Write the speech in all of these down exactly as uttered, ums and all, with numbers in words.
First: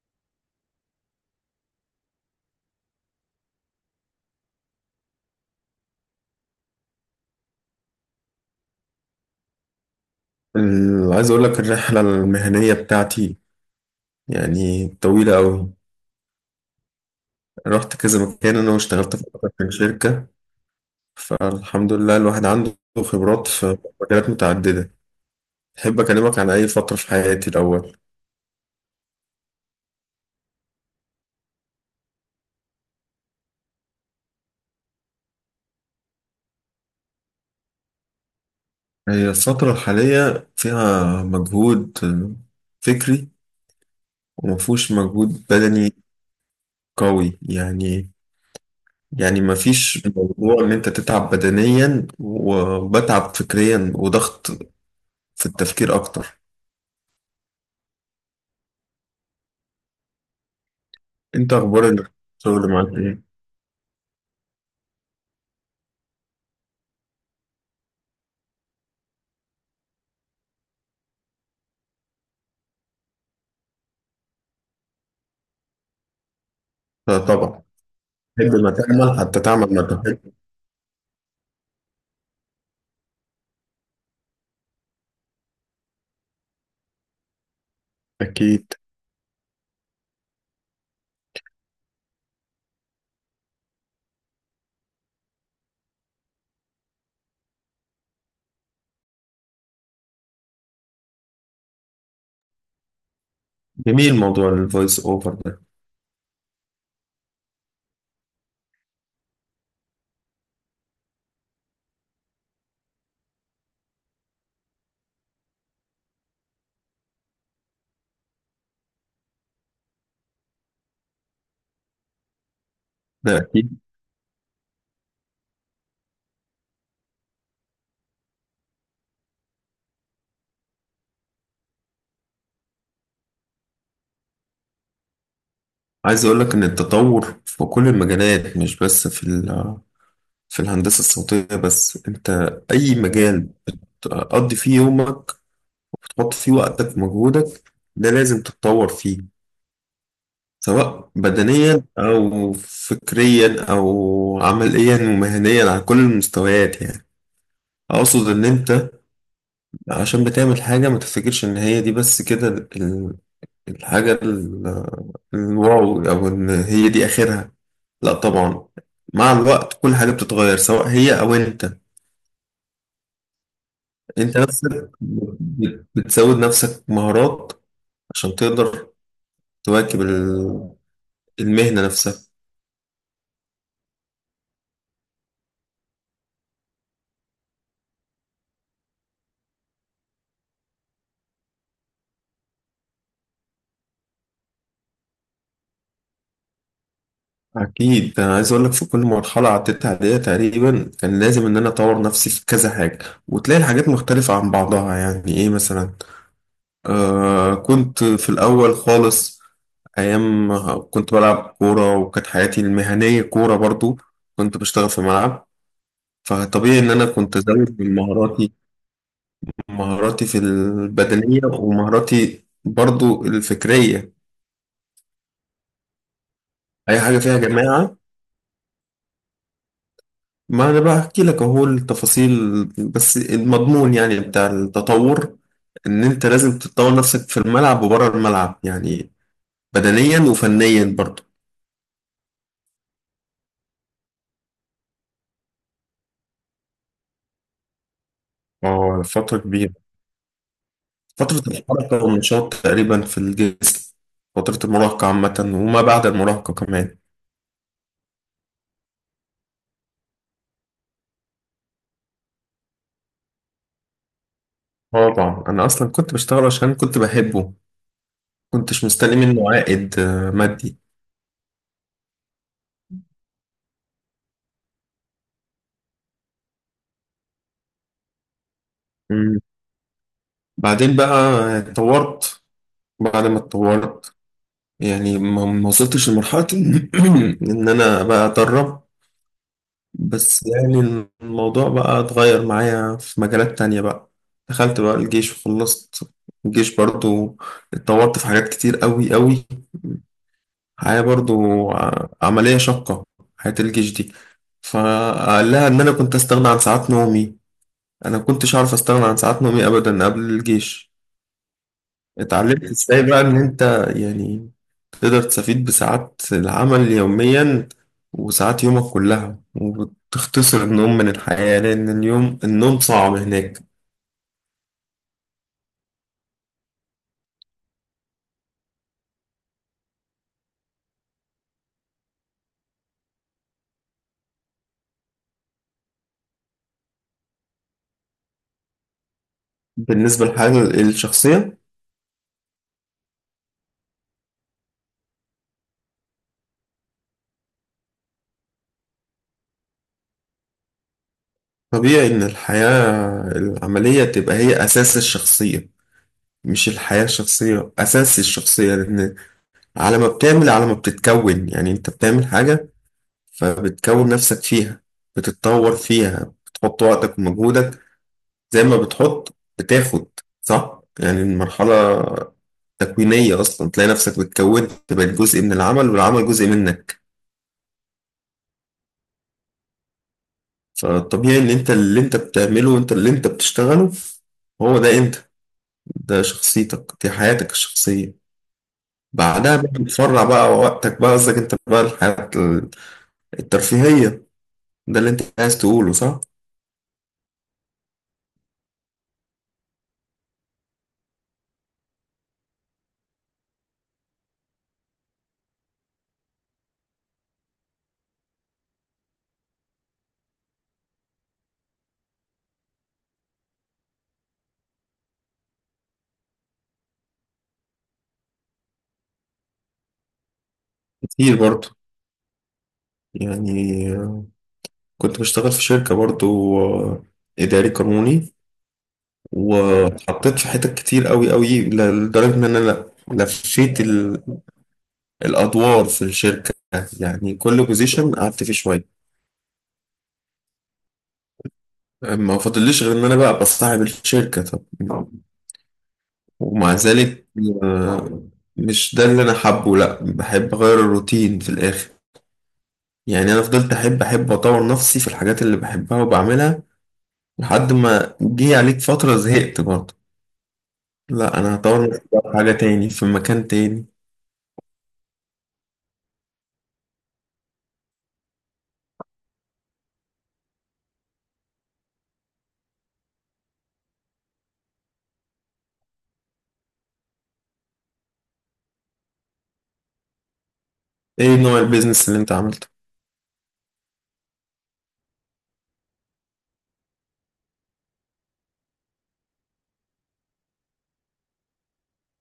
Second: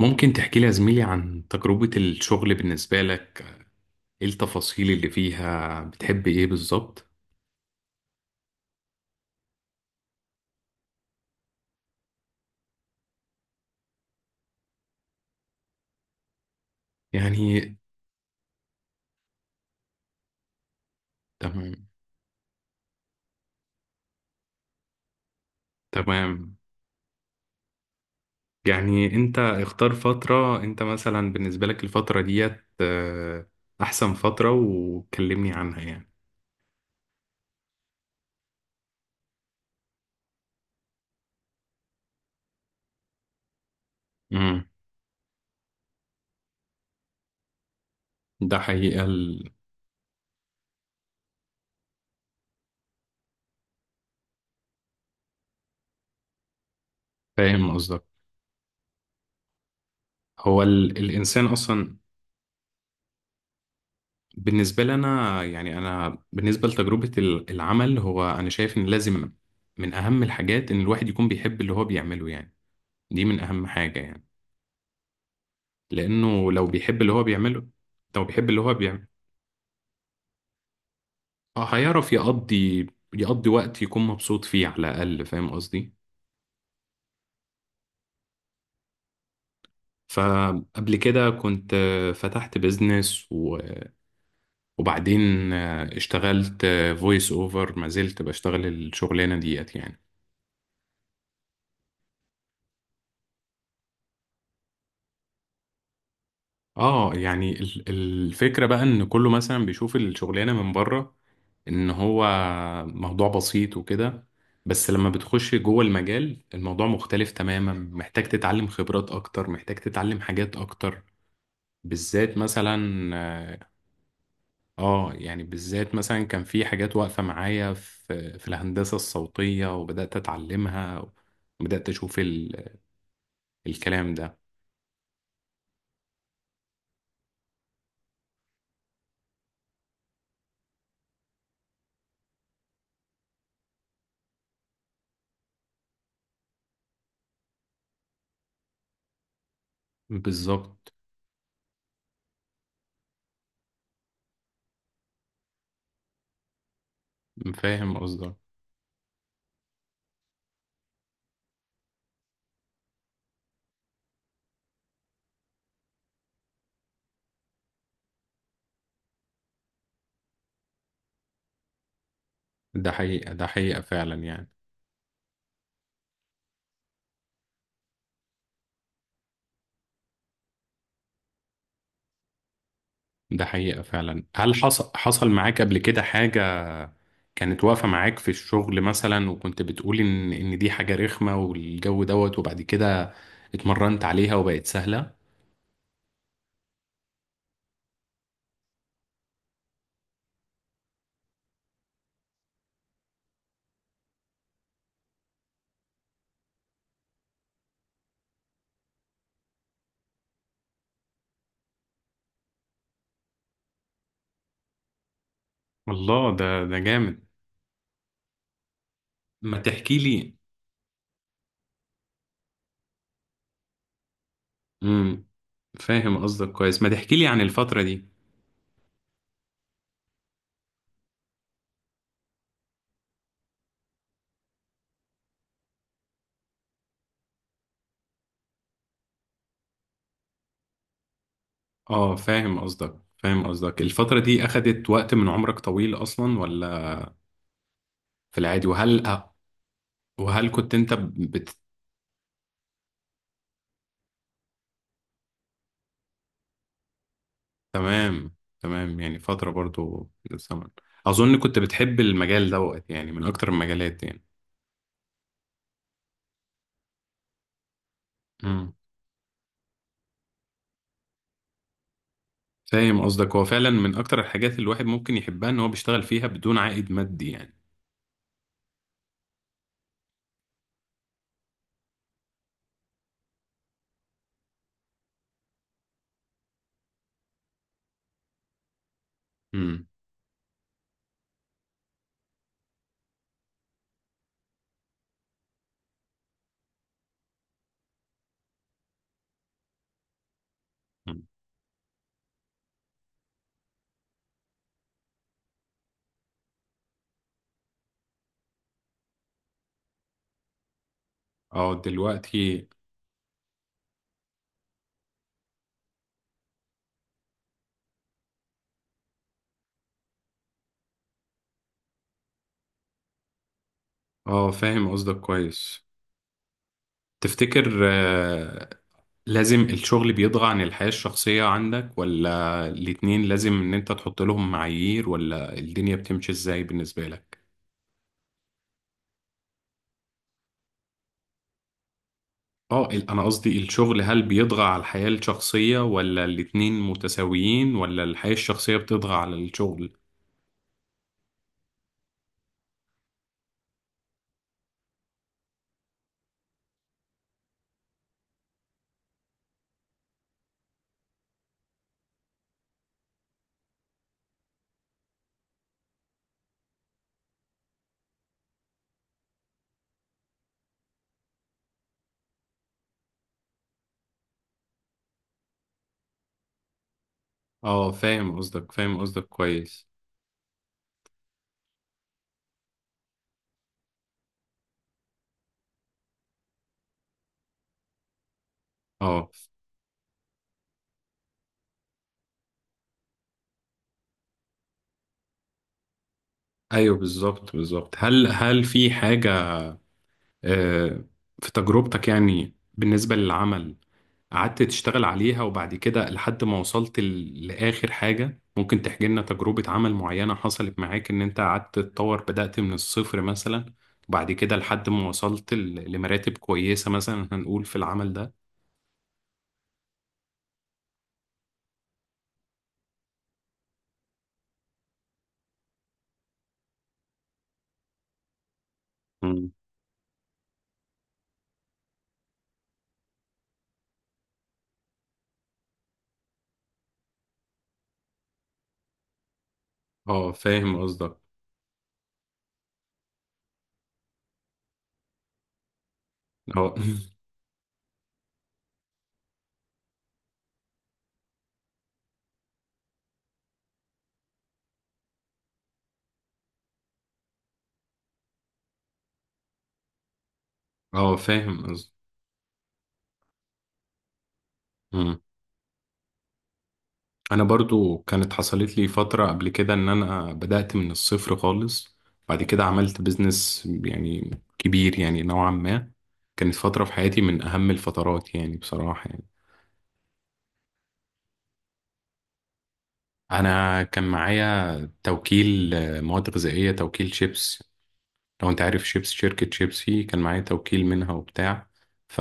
ممكن تحكي لي يا زميلي عن تجربة الشغل بالنسبة لك؟ ايه التفاصيل اللي فيها بتحب ايه بالظبط؟ ال- عايز اقول لك الرحله المهنيه بتاعتي يعني طويله قوي. يعني. رحت كذا مكان انا واشتغلت في اكتر من شركه، تمام، فالحمد لله الواحد عنده خبرات في مجالات متعدده. احب اكلمك عن تمام. اي فتره في حياتي الاول. يعني انت اختار فترة، انت مثلا بالنسبة لك الفترة ديت آه، احسن فترة وكلمني عنها، يعني. هي الفتره الحاليه فيها مجهود فكري امم. ومفهوش مجهود بدني قوي يعني. ده حقيقة يعني ال- مفيش موضوع ان انت تتعب بدنيا وبتعب فكريا وضغط في التفكير اكتر. فاهم قصدك. هو ال... الانسان انت اخبار اصلا. الشغل معاك ايه؟ بالنسبة لنا يعني، انا بالنسبة لتجربة ال- العمل، هو انا شايف ان لازم من اهم الحاجات ان الواحد يكون بيحب اللي هو بيعمله، يعني. دي من أهم حاجة، يعني. لأنه لو بيحب اللي آه، هو طبعا. بيعمله. لو بيحب تحب اللي ما هو بيعمله، تعمل حتى تعمل ما تحب. آه، هيعرف يقضي يقضي وقت يكون مبسوط فيه على الأقل، فاهم قصدي. اكيد. فقبل كده كنت آه، فتحت بيزنس و- وبعدين آه، اشتغلت فويس أوفر، ما زلت بشتغل الشغلانة ديت يعني. جميل موضوع الفويس اوفر ده. اه يعني ال- الفكرة بقى ان كله مثلا بيشوف الشغلانة من بره، ان هو موضوع بسيط وكده. بس لما بتخش جوه المجال الموضوع مختلف تماما، محتاج تتعلم خبرات اكتر، محتاج تتعلم حاجات اكتر بالذات مثلا. ده اه اكيد. آه، يعني بالذات مثلا كان في حاجات واقفة معايا في في الهندسة الصوتية، وبدأت اتعلمها وبدأت اشوف ال- الكلام ده، عايز اقول لك ان التطور في كل المجالات مش بس في ال- في الهندسه الصوتيه بس. انت اي مجال تقضي فيه يومك تحط فيه وقتك ومجهودك ده لازم تتطور فيه، بالظبط. سواء بدنيا او فكريا او عمليا ومهنيا على كل المستويات يعني. فاهم اقصد قصدك. ان انت عشان بتعمل حاجة ما تفتكرش إن هي دي بس كده ال- الحاجة ال- الواو أو إن هي دي آخرها. لا طبعا، مع الوقت كل حاجة بتتغير سواء هي أو أنت. ده حقيقة، ده حقيقة فعلا أنت يعني. نفسك بت- بتزود نفسك مهارات عشان تقدر تواكب ال- المهنة نفسها. ده حقيقة فعلا، هل حصل حصل معاك قبل كده حاجة كانت واقفة معاك في الشغل مثلا، وكنت بتقول إن إن دي حاجة رخمة والجو دوت، وبعد كده اتمرنت عليها وبقت سهلة؟ أكيد، أنا عايز أقول لك في كل مرحلة عديت عليها تقريبا كان لازم إن أنا أطور نفسي في كذا حاجة. وتلاقي الحاجات مختلفة عن بعضها، يعني إيه مثلا؟ آه، كنت في الأول خالص أيام كنت بلعب كورة، وكانت حياتي المهنية كورة برضو. كنت بشتغل في ملعب. الله، ده ده فطبيعي إن أنا جامد. كنت زود من مهاراتي، ما تحكي مهاراتي لي. في البدنية ومهاراتي برضو الفكرية. امم. فاهم قصدك كويس، ما أي تحكي حاجة لي فيها عن الفترة جماعة. دي. ما أنا بقى أحكي لك أهو التفاصيل، بس المضمون يعني بتاع التطور، إن أنت لازم تطور نفسك في الملعب وبره الملعب يعني بدنيا وفنيا برضو. اه فاهم قصدك، فاهم قصدك، الفترة دي أخدت وقت من عمرك طويل أصلا ولا في العادي؟ اه، وهل فترة كبيرة. وهل كنت أنت؟ فترة الحركة والنشاط تقريبا في الجسم، فترة المراهقة عامة وما بعد المراهقة كمان. تمام، تمام، يعني فترة برضو من الزمن، أظن كنت بتحب المجال دوت يعني من أكتر المجالات يعني. اه طبعا، أنا أصلا كنت بشتغل عشان كنت بحبه. مم. كنتش مستني منه عائد آه، مادي. فاهم قصدك، هو فعلا من أكتر الحاجات اللي الواحد ممكن يحبها إن هو بيشتغل فيها بدون عائد مادي يعني. مم. بعدين بقى اتطورت. بعد ما اتطورت، يعني ما ما وصلتش لمرحلة إن إن أنا بقى أدرب. مم. بس يعني الموضوع بقى اتغير معايا في مجالات تانية بقى. دخلت بقى الجيش وخلصت الجيش برضو. اتطورت في حاجات كتير قوي قوي. حاجة مم. برضو ع- عملية شاقة حياة الجيش دي. فقال لها إن أنا كنت أستغنى عن ساعات نومي. أنا كنتش عارف أستغنى عن ساعات نومي أبدا قبل الجيش. اه اتعلمت دلوقتي. إزاي بقى إن أنت يعني تقدر تستفيد بساعات العمل يوميا وساعات يومك كلها، وتختصر النوم من الحياة لأن اليوم النوم صعب هناك. اه فاهم قصدك كويس. تفتكر آه لازم الشغل بيضغى عن الحياة الشخصية عندك، ولا الاتنين لازم إن أنت تحط لهم معايير، ولا الدنيا بتمشي إزاي بالنسبة لك؟ بالنسبة للحياة الشخصية، اه ال- انا قصدي الشغل، هل بيطغى على الحياة الشخصية، ولا الاتنين متساويين، ولا الحياة الشخصية بتطغى على الشغل؟ طبيعي إن الحياة العملية تبقى هي أساس الشخصية، مش الحياة الشخصية أساس الشخصية، لأن على ما بتعمل على ما بتتكون. يعني أنت بتعمل حاجة فبتكون نفسك فيها، بتتطور فيها، بتحط وقتك ومجهودك، زي ما بتحط بتاخد. صح، يعني المرحلة تكوينية أصلا. تلاقي نفسك بتكون تبقى جزء من العمل والعمل جزء منك. اه فاهم قصدك، فاهم قصدك كويس. فالطبيعي إن أنت اللي أنت بتعمله وأنت اللي أنت بتشتغله، هو ده أنت، ده شخصيتك، دي حياتك الشخصية. اه، بعدها بقى بتفرع بقى وقتك بقى قصدك انت بقى الحياة الترفيهية، ده اللي انت عايز تقوله صح؟ ايوه، بالظبط، بالظبط، هل هل في حاجة آه في تجربتك يعني بالنسبة للعمل قعدت تشتغل عليها، وبعد كده لحد ما وصلت ل- لآخر حاجة؟ ممكن تحكي لنا تجربة عمل معينة حصلت معاك إن أنت قعدت تتطور، بدأت من الصفر مثلا، وبعد كده لحد ما وصلت ل- لمراتب كويسة مثلا هنقول في العمل ده؟ كتير برضو. يعني آه، كنت بشتغل في شركة برضو. آه، إداري قانوني. مم. واتحطيت في حتت كتير قوي قوي، ل- لدرجة إن أنا ل- لفيت ال- الأدوار في الشركة. يعني كل بوزيشن قعدت فيه شوية. اه فاهم قصدك. ما فاضليش غير إن أنا بقى بصاحب الشركة طب. ومع اه ذلك آه، مش ده اللي أنا حابه. لأ، بحب أغير الروتين في الآخر. يعني أنا فضلت أحب أحب أطور نفسي في الحاجات اللي بحبها وبعملها لحد ما جه عليك فترة زهقت برضه. اه لا، أنا فاهم هطور نفسي بقى في حاجة تاني في مكان تاني. قصدك. انا برضو كانت حصلت لي فترة قبل كده ان انا بدأت من الصفر خالص، بعد كده عملت بيزنس يعني كبير يعني نوعا ما. كانت فترة في حياتي من اهم الفترات يعني، بصراحة يعني. إيه نوع البيزنس اللي أنت عملته؟ انا كان معايا توكيل آه، مواد غذائية، توكيل شيبس. لو انت عارف شيبس، شركة شيبسي كان معايا توكيل منها وبتاع. ف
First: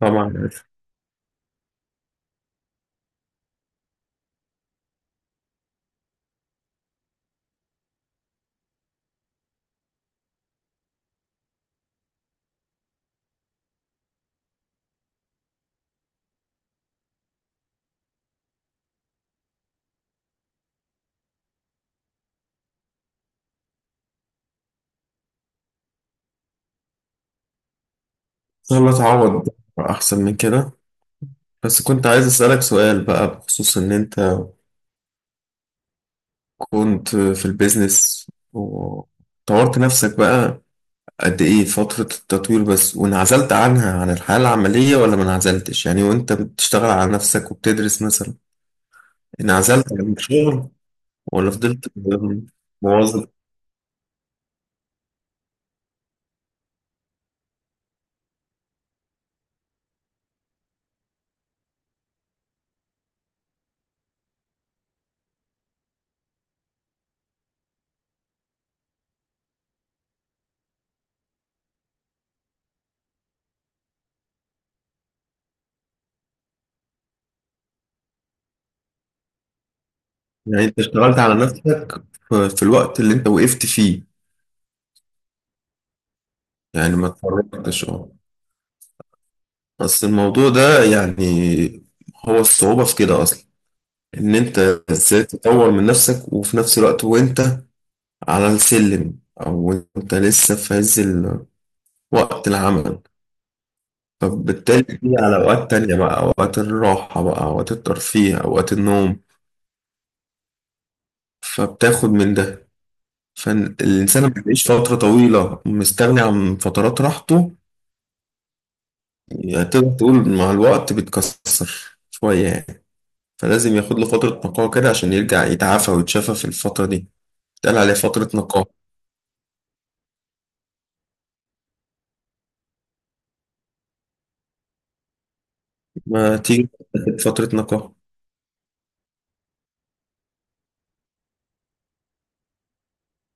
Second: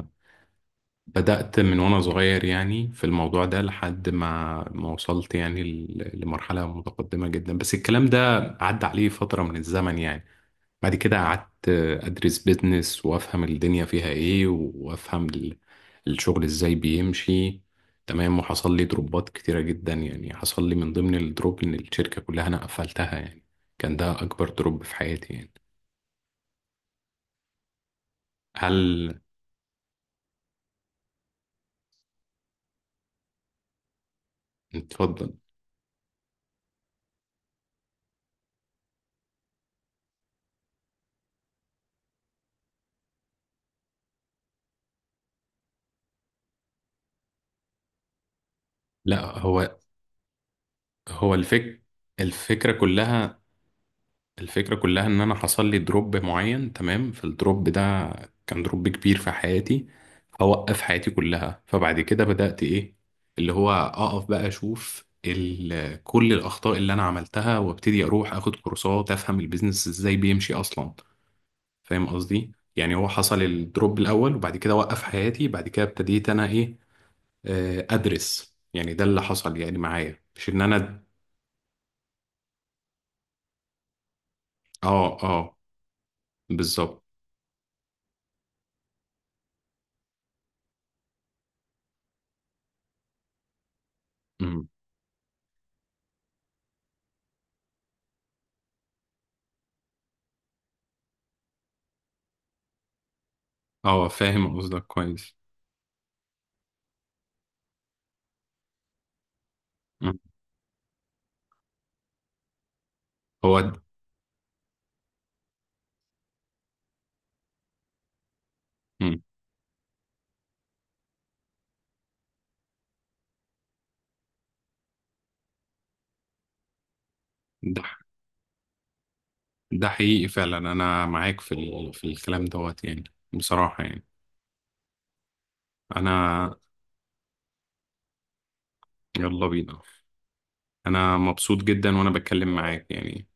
طبعا عارف. بدأت من وأنا صغير يعني في الموضوع ده لحد ما ما وصلت يعني ل- لمرحلة متقدمة جدا، بس الكلام ده عدى عليه فترة من الزمن يعني. بعد كده قعدت أدرس بيزنس وأفهم الدنيا فيها إيه، وأفهم ال- الشغل إزاي بيمشي، تمام. وحصل لي دروبات كتيرة جدا يعني، حصل لي من ضمن الدروب إن الشركة كلها أنا قفلتها يعني. كان ده أكبر دروب في حياتي يعني. إن شاء الله هل تعوض أحسن من كده. بس كنت عايز أسألك سؤال بقى بخصوص إن أنت اتفضل. كنت في البيزنس وطورت نفسك بقى، قد إيه فترة التطوير بس وانعزلت عنها عن الحياة العملية ولا ما انعزلتش؟ يعني وأنت بتشتغل على نفسك وبتدرس مثلا، لا، هو انعزلت عن الشغل هو ولا الفك فضلت الفكرة موظف؟ كلها الفكرة كلها ان انا حصل لي دروب معين، تمام. فالدروب ده كان دروب كبير في حياتي، هوقف حياتي كلها. فبعد كده بدأت ايه، اللي هو اقف بقى اشوف ال- كل الاخطاء اللي انا عملتها، وابتدي اروح اخد كورسات افهم البيزنس ازاي بيمشي اصلا. فاهم قصدي يعني، هو حصل الدروب الاول وبعد كده وقف حياتي، بعد كده ابتديت انا ايه، آه، ادرس، يعني ده اللي حصل يعني معايا، مش ان يعني انت انا. اشتغلت على نفسك في في الوقت اللي انت وقفت فيه. اه، اه، يعني بالظبط. ما اتفرجتش اه. بس الموضوع ده يعني هو الصعوبة في كده اصلا، ان انت أمم. ازاي تطور من نفسك وفي نفس الوقت وانت على السلم او انت لسه في عز ال- وقت العمل. اه فاهم فبالتالي قصدك دي كويس. على اوقات تانية بقى، اوقات الراحة بقى، اوقات الترفيه، اوقات النوم. مم. فبتاخد من ده. هو د- فالإنسان ما بيعيش فترة طويلة مستغني عن فترات راحته. مم. يعني تقدر تقول مع الوقت بيتكسر شوية يعني. فلازم ياخد له فترة نقاهة كده عشان يرجع يتعافى ويتشافى في الفترة دي، اتقال ده عليه فترة نقاهة. ده حقيقي فعلا، انا معاك في ال... في الكلام دوت يعني، بصراحة يعني، ما انا. تيجي تاخد فترة نقاهة. يلا بينا. انا مبسوط جدا وانا بتكلم معاك يعني.